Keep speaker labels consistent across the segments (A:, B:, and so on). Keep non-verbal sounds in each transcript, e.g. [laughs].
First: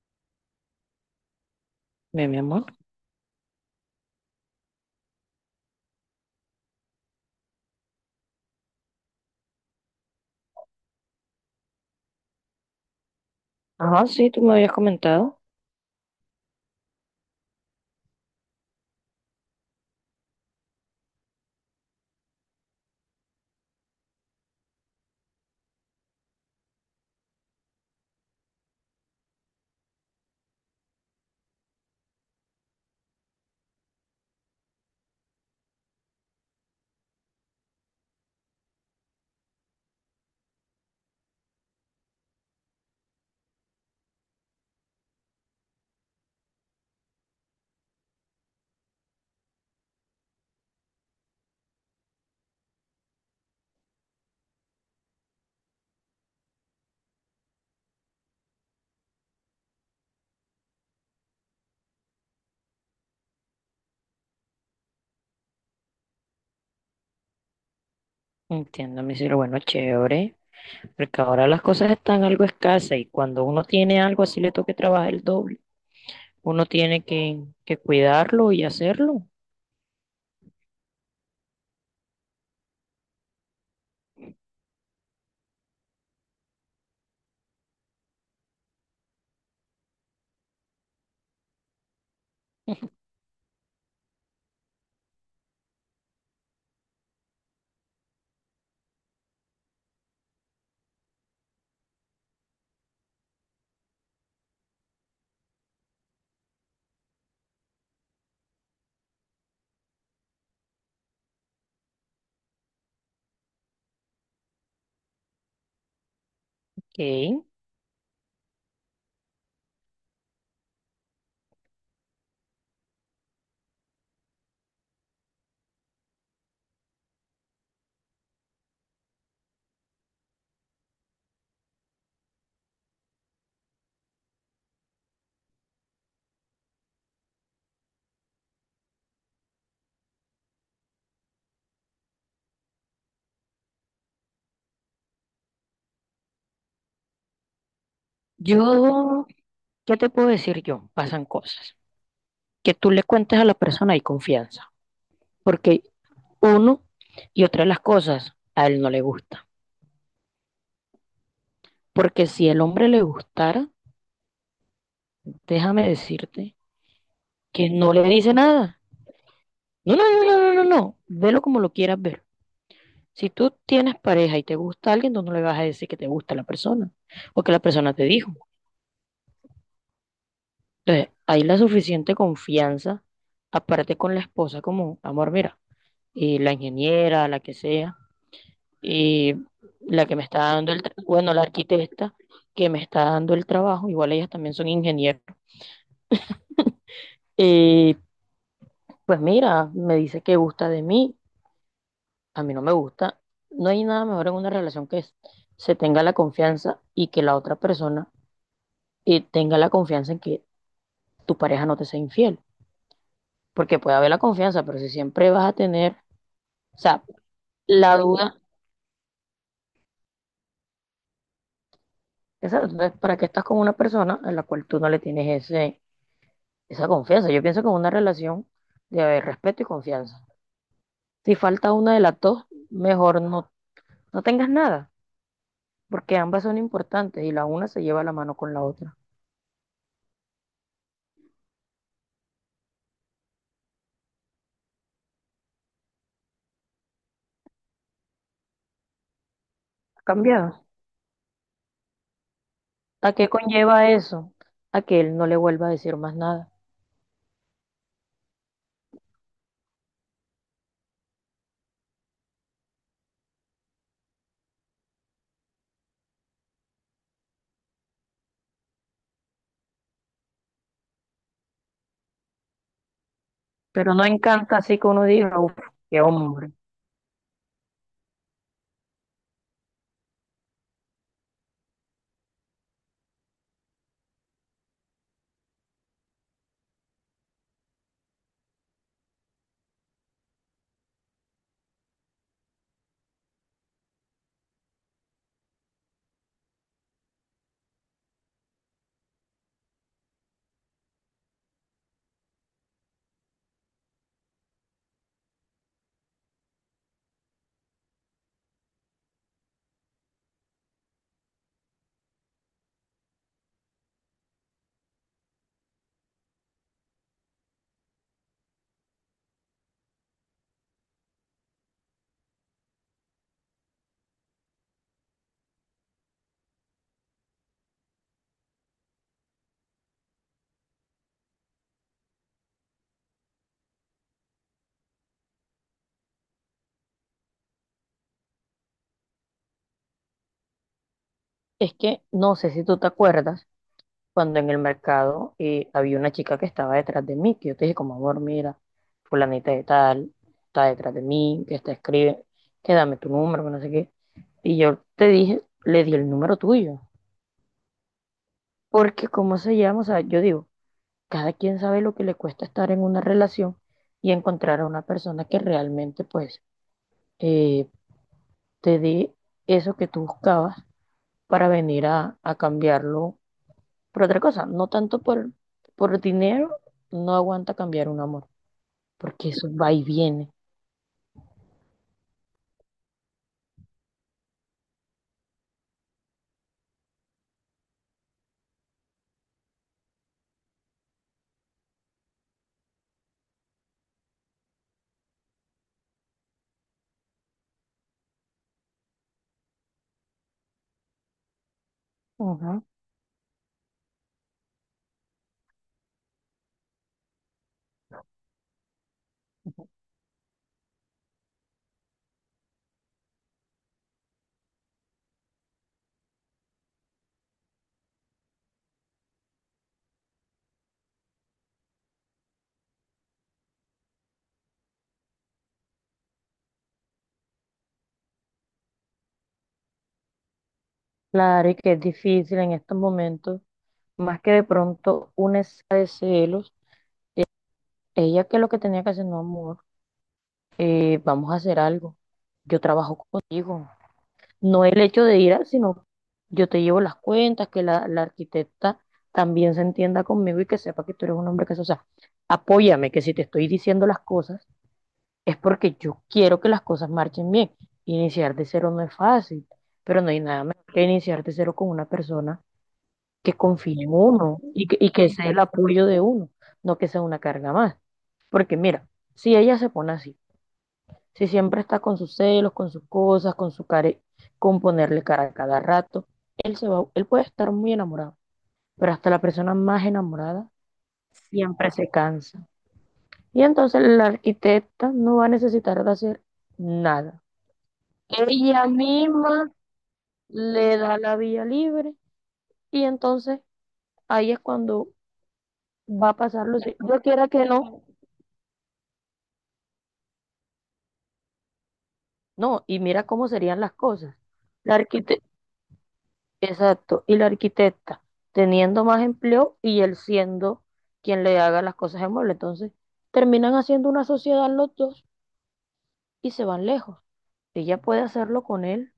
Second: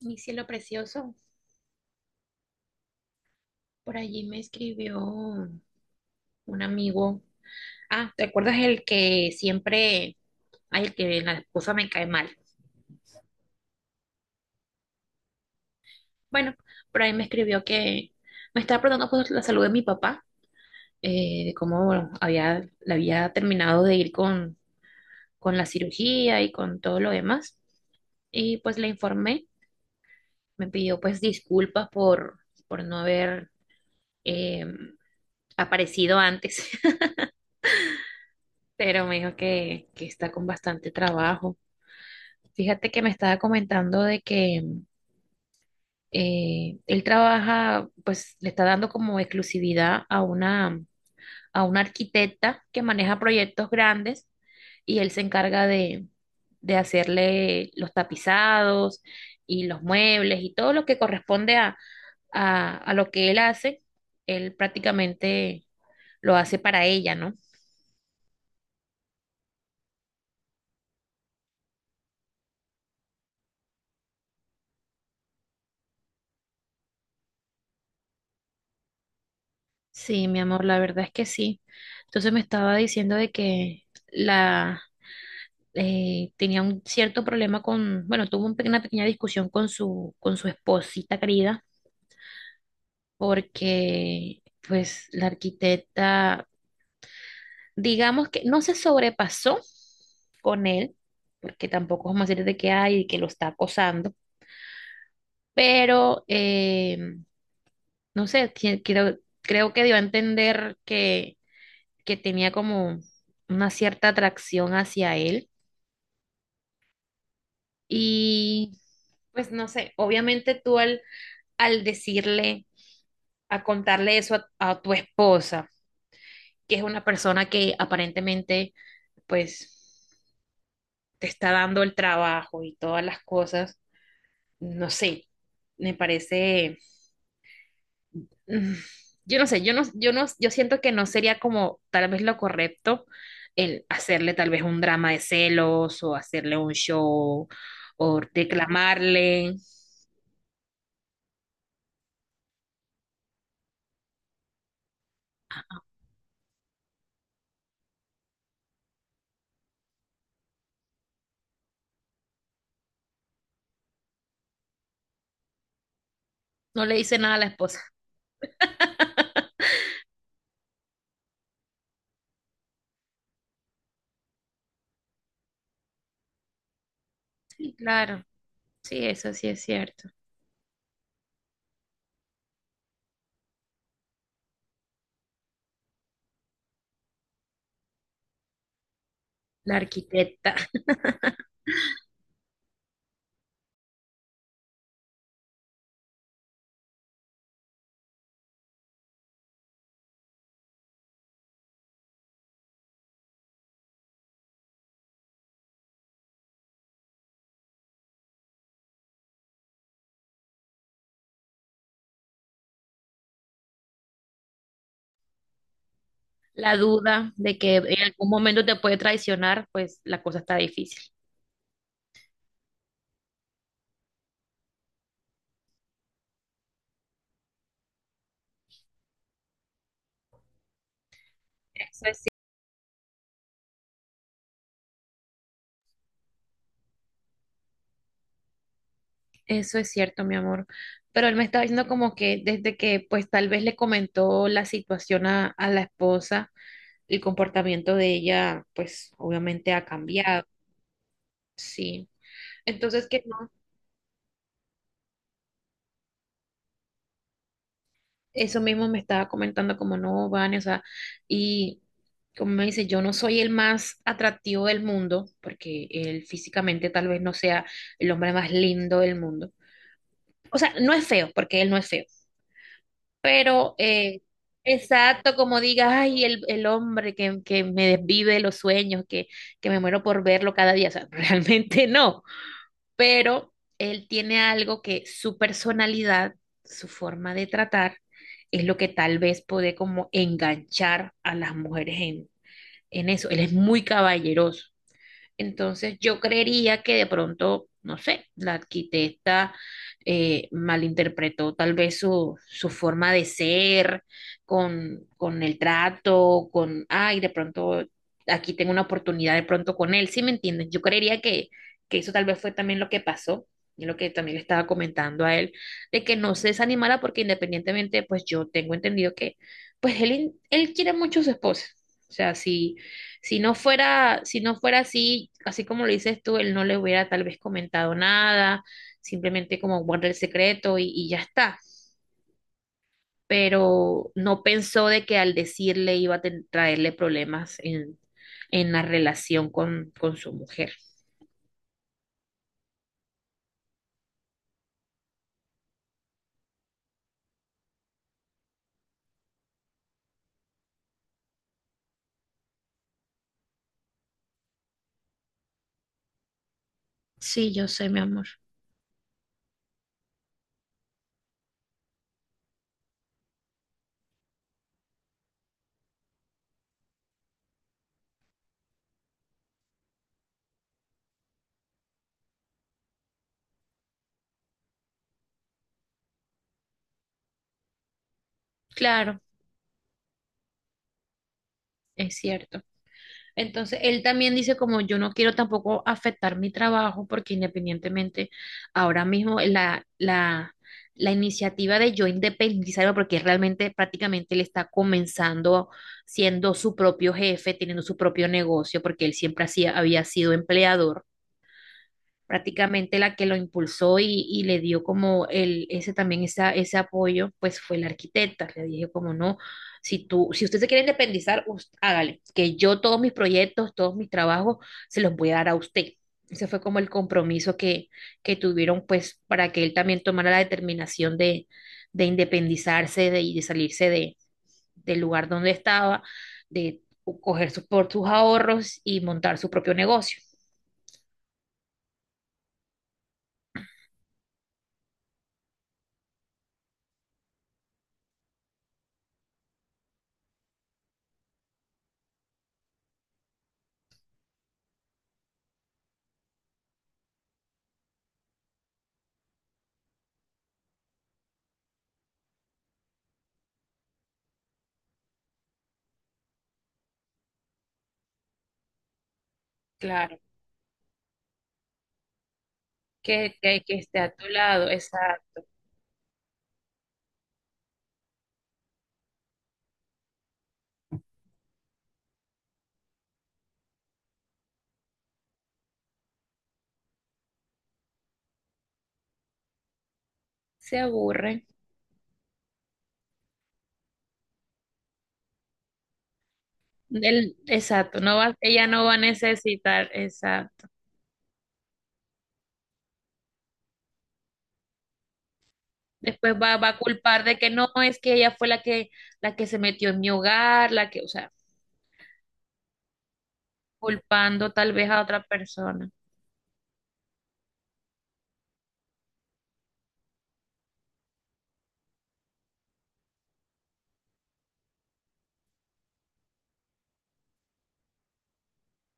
A: Mi cielo precioso,
B: Bien, mi amor.
A: por allí me escribió un amigo. Ah, ¿te acuerdas el que siempre, ay, el que la esposa me cae mal?
B: Ajá, sí, tú me habías comentado.
A: Bueno, por ahí me escribió que me estaba preguntando por la salud de mi papá, de cómo había, le había terminado de ir con la cirugía y con todo lo demás. Y pues le informé, me pidió pues disculpas por no haber eh, aparecido antes, [laughs] pero me dijo que está con bastante trabajo. Fíjate que me estaba comentando de que él trabaja, pues le está dando como exclusividad a a una arquitecta que maneja proyectos grandes, y él se encarga de hacerle los tapizados y los muebles y todo lo que corresponde a lo que él hace, él prácticamente lo hace para ella, ¿no?
B: Entiendo, mi cielo. Bueno, chévere. Porque ahora las cosas están algo escasas y cuando uno tiene algo así le toca trabajar el doble. Uno tiene que cuidarlo y hacerlo.
A: Sí, mi amor, la verdad es que sí. Entonces me estaba diciendo de que la tenía un cierto problema con, bueno, tuvo una pequeña discusión con con su esposita querida, porque pues la arquitecta, digamos que no se sobrepasó con él, porque tampoco vamos a decir de que hay, y que lo está acosando, pero no sé, creo que dio a entender que tenía como una cierta atracción hacia él.
B: Ok.
A: Y pues no sé, obviamente tú al al decirle, a contarle eso a tu esposa, que es una persona que aparentemente, pues, te está dando el trabajo y todas las cosas, no sé, me parece, mm, yo no sé, yo no, yo no, yo siento que no sería como tal vez lo correcto el hacerle tal vez un drama de celos o hacerle un show o
B: Yo,
A: reclamarle.
B: ¿qué te puedo decir yo? Pasan cosas. Que tú le cuentes a la persona y confianza. Porque uno y otra de las cosas a él no le gusta. Porque si el hombre le gustara, déjame decirte
A: No le dice nada a la
B: que
A: esposa.
B: no le dice nada. No, no, no, no, no, no, no. Velo como lo quieras ver. Si tú tienes pareja y te gusta alguien, tú no le vas a decir que te gusta la persona o que la
A: Sí,
B: persona te
A: claro,
B: dijo.
A: sí, eso sí es cierto.
B: Entonces, hay la suficiente confianza, aparte con la esposa, como, amor, mira, y la ingeniera, la que sea, y
A: La
B: la que me está
A: arquitecta.
B: dando el, tra- bueno, la arquitecta que me está dando el trabajo, igual ellas también son ingenieras. Eh, pues mira, me dice que gusta de mí. A mí no me gusta. No hay nada mejor en una relación que es- se tenga la confianza y que la otra persona tenga la confianza en que tu pareja no te sea infiel. Porque puede haber la confianza, pero si siempre vas a tener,
A: La
B: o sea,
A: duda de que
B: la
A: en algún
B: duda,
A: momento te puede traicionar, pues la cosa está difícil.
B: esa, entonces, ¿para qué estás con una persona a la cual tú no le tienes ese, esa confianza? Yo pienso que en una relación debe haber respeto y confianza. Si falta una de las dos, mejor no, no tengas nada, porque ambas son importantes y la una se lleva la mano con la otra.
A: Eso es cierto, mi amor. Pero él me estaba diciendo como que desde que pues tal vez le comentó la situación a la esposa, el comportamiento de ella pues obviamente ha
B: ¿Has
A: cambiado.
B: cambiado?
A: Sí. Entonces
B: ¿A
A: que
B: qué
A: no,
B: conlleva eso? A que él no le vuelva a decir más nada.
A: eso mismo me estaba comentando como no, Vane, o sea, y como me dice, yo no soy el más atractivo del mundo, porque él físicamente tal vez no sea el hombre más lindo del mundo. O sea, no es feo, porque él no es feo, pero
B: Pero no encanta así que uno
A: exacto,
B: diga, uff,
A: como digas,
B: qué
A: ay,
B: hombre.
A: el hombre que me desvive los sueños, que me muero por verlo cada día, o sea, [laughs] realmente no, pero él tiene algo que su personalidad, su forma de tratar, es lo que tal vez puede como enganchar a las mujeres en eso. Él es muy caballeroso. Entonces yo creería que de pronto, no sé, la arquitecta malinterpretó tal vez su forma de ser con el trato, con, ay, de pronto aquí tengo una oportunidad de pronto con él, ¿sí me entiendes? Yo creería que eso tal vez fue también lo que pasó. Y lo que también le estaba comentando a él, de que no se desanimara porque independientemente, pues yo tengo entendido que, él quiere mucho a su esposa. O sea, sí, si no fuera así, así como lo dices tú, él no le hubiera tal vez comentado nada, simplemente como guarda el secreto y ya está. Pero no pensó de que al decirle iba a traerle problemas en la relación con su mujer.
B: Es que no sé si tú te acuerdas cuando en el mercado había una chica que estaba detrás de mí, que yo te dije como, amor, mira, fulanita de tal, está detrás de mí, que está escribe, que dame tu número, que no sé qué. Y yo te dije, le di el número tuyo.
A: Sí, yo sé, mi amor.
B: Porque cómo se llama, o sea, yo digo, cada quien sabe lo que le cuesta estar en una relación y encontrar a una persona que realmente pues eh, te dé eso que tú buscabas para venir a cambiarlo por otra cosa, no tanto por dinero, no aguanta cambiar un amor,
A: Claro,
B: porque eso va y viene.
A: es cierto. Entonces, él también dice como yo no quiero tampoco afectar mi trabajo porque independientemente ahora mismo la iniciativa de yo independizarme, porque realmente prácticamente él está comenzando siendo su propio jefe, teniendo su propio negocio porque él siempre había sido empleador.
B: Ujú.
A: Prácticamente la que lo impulsó y le dio como el, ese también esa, ese apoyo, pues fue la arquitecta. Le dije como no, si usted se quiere independizar, hágale, que yo todos mis proyectos, todos mis trabajos se los voy a dar a usted. Ese fue como el compromiso que tuvieron pues para que él también tomara la determinación de independizarse de, y de salirse de, del lugar donde estaba, de coger sus, por sus ahorros y montar su propio negocio.
B: Claro, y que es difícil en estos momentos, más que de pronto una escala de celos, ella que lo que tenía que hacer, no amor, vamos a hacer algo, yo trabajo contigo. No el hecho de ir, sino yo te llevo las cuentas, que la arquitecta también se entienda conmigo y que sepa que tú eres un hombre que, o sea, apóyame, que si te estoy diciendo las cosas es porque yo quiero que las cosas marchen bien. Iniciar de cero no es fácil, pero no
A: Claro
B: hay nada mejor que iniciar de cero con una persona que
A: que
B: confíe en
A: esté a tu
B: uno y
A: lado,
B: que sea el
A: exacto.
B: apoyo de uno, no que sea una carga más. Porque mira, si ella se pone así, si siempre está con sus celos, con sus cosas, con su care, con ponerle cara a cada rato, él se va, él puede estar muy enamorado, pero hasta la persona más enamorada
A: Se aburre.
B: siempre se cansa. Y entonces la arquitecta no va a necesitar de hacer nada.
A: Exacto, no va,
B: Ella
A: ella no va a
B: misma
A: necesitar, exacto.
B: le da la vía libre y entonces ahí es cuando va a
A: Después
B: pasar lo
A: va
B: que
A: a
B: yo
A: culpar
B: quiera
A: de
B: que
A: que no,
B: no.
A: es que ella fue la que se metió en mi hogar, la que, o sea,
B: No, y mira cómo serían las cosas.
A: culpando tal
B: La
A: vez a
B: arquite-
A: otra persona,
B: Exacto, y la arquitecta teniendo más empleo y él siendo quien le haga las cosas de mueble. Entonces, terminan haciendo una sociedad los dos y se van lejos. Ella puede hacerlo con él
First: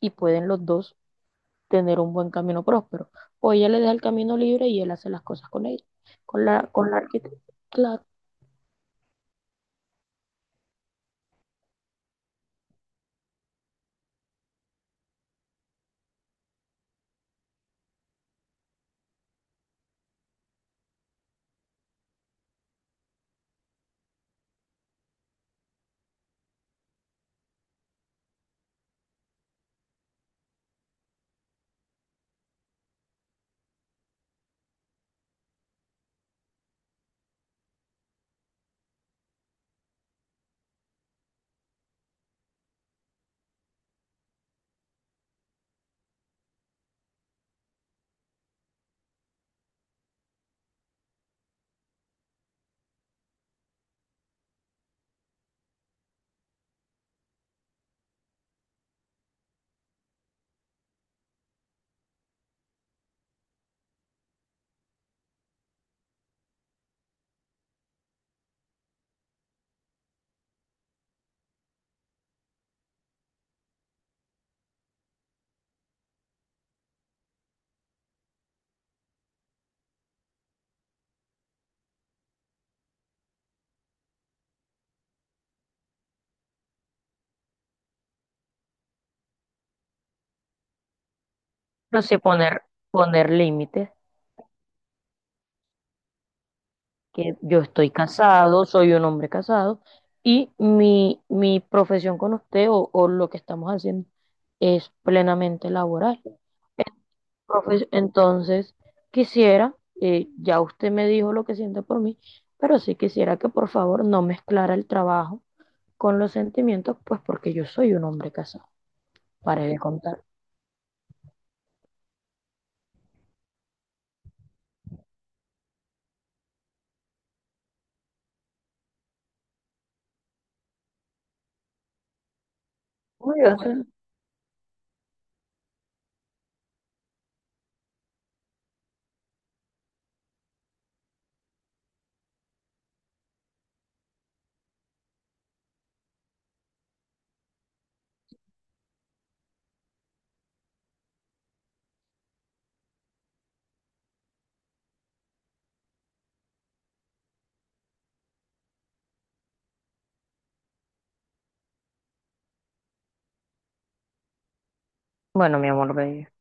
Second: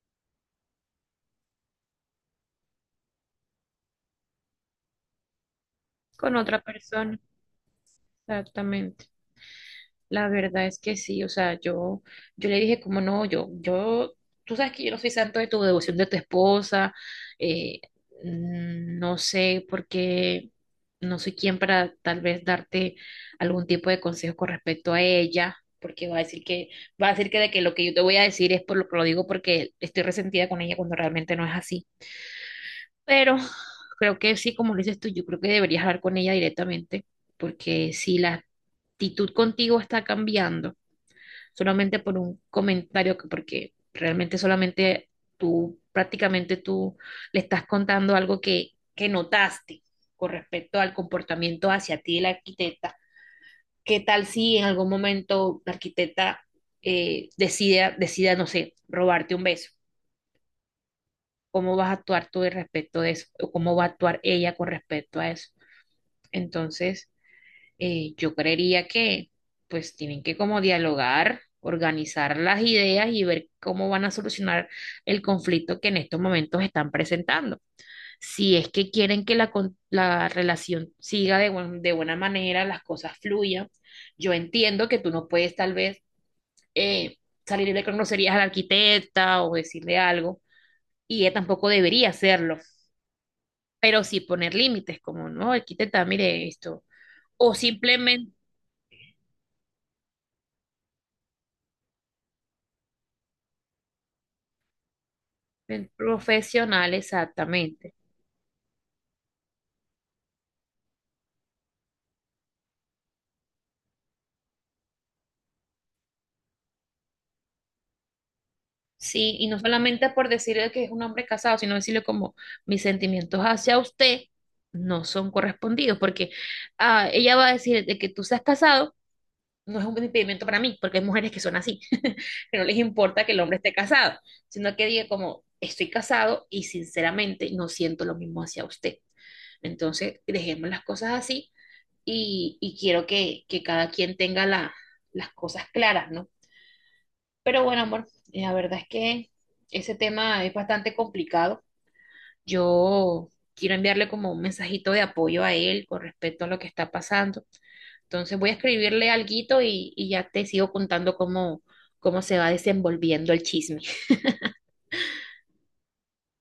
B: y pueden los dos tener un buen camino próspero. O ella le deja el camino libre y él hace las cosas con ella,
A: con otra
B: con la
A: persona,
B: arquitecta. Claro.
A: exactamente. La verdad es que sí, o sea, yo le dije como no, tú sabes que yo no soy santo de tu devoción de tu esposa, eh, no sé por qué, no soy quien para tal vez darte algún tipo de consejo con respecto a ella, porque va a decir que de que lo que yo te voy a decir es por lo que lo digo porque estoy resentida con ella cuando realmente no es así. Pero [laughs] creo que sí, como lo dices tú, yo creo que deberías hablar con ella directamente, porque si la actitud contigo está cambiando, solamente por un comentario, porque realmente solamente prácticamente tú le estás contando algo que notaste con respecto al comportamiento hacia ti de la arquitecta. ¿Qué tal si en algún momento la arquitecta decida, no sé, robarte un beso? ¿Cómo vas a actuar tú al respecto de eso? ¿O cómo va a actuar ella con respecto a eso? Entonces… yo creería que pues tienen que como dialogar, organizar las ideas y ver cómo van a solucionar el conflicto que en estos momentos están presentando. Si es que quieren que la relación siga de, de buena manera, las cosas fluyan, yo entiendo que tú no puedes tal vez eh, salirle con groserías a la arquitecta o decirle algo, y ella tampoco
B: No
A: debería
B: sé, poner,
A: hacerlo,
B: poner límites.
A: pero sí poner límites, como, no, arquitecta, mire esto.
B: Que
A: O
B: yo estoy
A: simplemente
B: casado, soy un hombre casado y mi profesión con usted o lo que estamos haciendo es plenamente
A: el
B: laboral.
A: profesional,
B: Profe-
A: exactamente.
B: Entonces, quisiera, ya usted me dijo lo que siente por mí, pero sí quisiera que por favor no mezclara el trabajo con los sentimientos, pues porque yo soy un hombre casado,
A: Sí, y no
B: para de
A: solamente
B: contar.
A: por decirle que es un hombre casado, sino decirle como mis sentimientos hacia usted no son correspondidos, porque ah, ella va a decir de que tú seas casado no es un impedimento para mí, porque hay mujeres que son así, [laughs] que no les importa que el
B: Uy,
A: hombre
B: o
A: esté
B: sea,
A: casado, sino que diga como estoy casado y sinceramente no siento lo mismo hacia usted. Entonces, dejemos las cosas así y quiero que cada quien tenga las cosas claras, ¿no? Pero bueno, amor, la verdad es que ese tema es bastante complicado. Yo quiero enviarle como un mensajito de apoyo a él con respecto a lo que está pasando. Entonces voy a escribirle alguito y ya te sigo contando cómo se va desenvolviendo el chisme.
B: bueno, mi amor, ve.